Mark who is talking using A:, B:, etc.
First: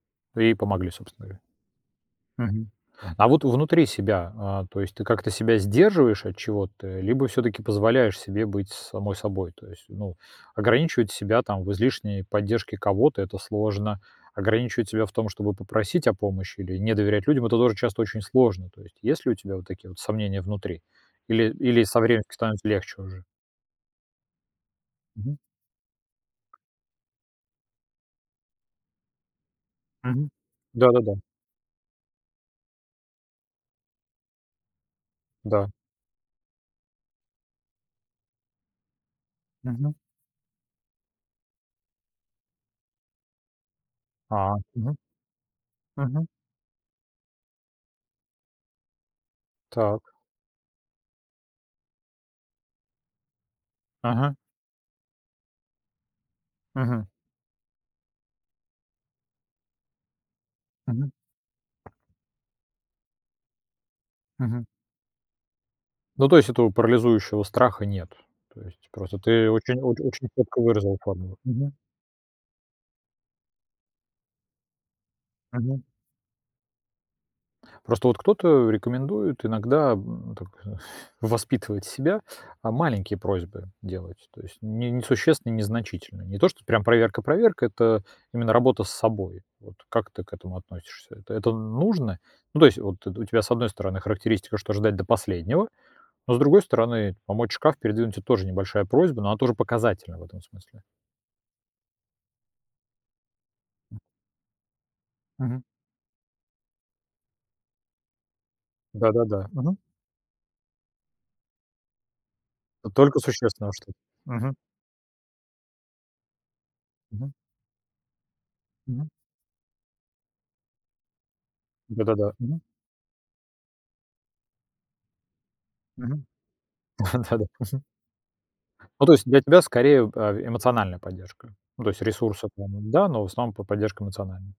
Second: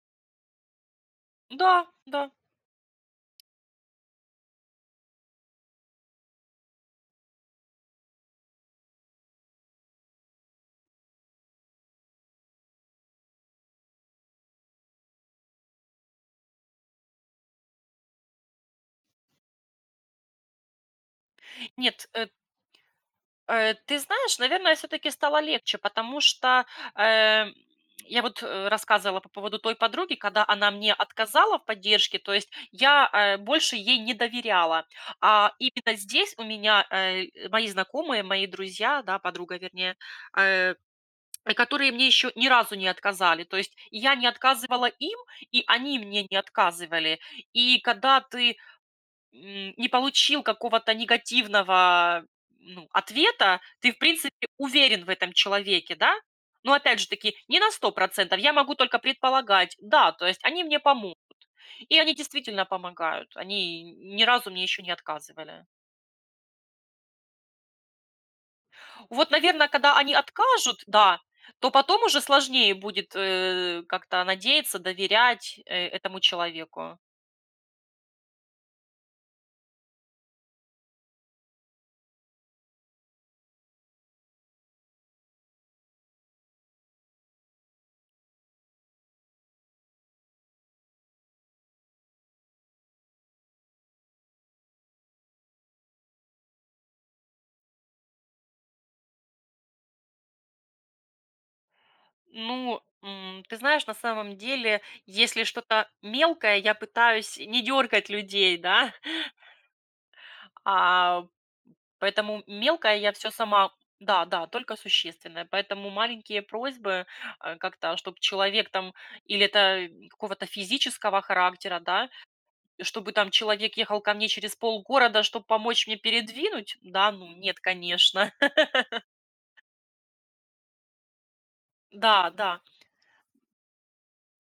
A: Да и помогли, собственно говоря.
B: Да, да.
A: Мгм. А вот внутри себя, а, то есть ты как-то себя сдерживаешь от чего-то либо всё-таки позволяешь себе быть самой собой? То есть, ну, ограничивать себя там в излишней поддержке кого-то- это сложно. Ограничивать себя в том, чтобы попросить о помощи или не доверять людям, это тоже часто очень сложно. То есть, есть ли у тебя вот такие вот сомнения внутри или или со
B: Нет,
A: временем
B: э
A: становится легче уже?
B: Э, ты знаешь, наверное, всё-таки
A: Мгм.
B: стало легче, потому что, э, я вот рассказывала по поводу той подруги,
A: Мгм.
B: когда она мне
A: Да-да-да.
B: отказала в поддержке. То есть я, э, больше ей не доверяла, а
A: Да.
B: именно здесь у меня, э, мои знакомые, мои друзья, да, подруга,
A: Мгм.
B: вернее, э, которые мне ещё ни разу не отказали. То есть, я не
A: А,
B: отказывала
A: мгм.
B: им, и они мне
A: Мгм.
B: не отказывали. И когда ты, м, не
A: Так.
B: получил какого-то негативного, ну, ответа, ты, в
A: Ага.
B: принципе, уверен в этом человеке, да. Но опять
A: Мгм.
B: же таки не на 100 %, я могу только предполагать. Да, то есть они мне
A: Мгм.
B: помогут. И они действительно помогают. Они ни разу мне
A: Мгм.
B: ещё не отказывали.
A: Ну, то есть этого парализующего страха нет. То есть просто
B: Вот,
A: ты
B: наверно,
A: очень
B: когда они
A: очень чётко
B: откажут,
A: выразила
B: да,
A: формулу.
B: то
A: Мгм.
B: потом уже сложнее будет, э, как-то надеяться, доверять
A: Мгм.
B: этому человеку.
A: Просто вот кто-то, э, рекомендует иногда, м, так воспитывать себя, а, маленькие просьбы делать, то есть не несущественные, незначительные. Не то, что прям проверка-проверка, это именно работа с собой. Вот как ты к этому относишься? Это это нужно? Ну, то есть вот это у тебя, с одной стороны, характеристика, что ждать до последнего, но с другой стороны, помочь шкаф передвинуть- это тоже небольшая просьба, но она тоже показательна в этом смысле.
B: Ну, м, ты знаешь, на самом деле, если
A: Мгм.
B: что-то мелкое, я пытаюсь не дёргать людей, да.
A: Да-да-да, мгм.
B: А, поэтому мелкое я
A: Только
B: всё
A: существенное
B: сама
A: что-то.
B: да-да,
A: Мгм.
B: только существенное, поэтому маленькие просьбы,
A: Мгм.
B: э, как-то чтоб человек там
A: Мгм.
B: или это какого-то физического характера, да,
A: Да-да-да, мгм.
B: чтобы там человек ехал ко мне через полгорода, чтобы помочь мне
A: Мгм.
B: передвинуть. Да, ну,
A: Да-да,
B: нет,
A: мгм.
B: конечно.
A: Ну, то есть для тебя, скорее, э эмоциональная поддержка, ну, то есть
B: Да,
A: ресурсы
B: да.
A: [unintelligible] да, но, в основном, по поддержка эмоциональная.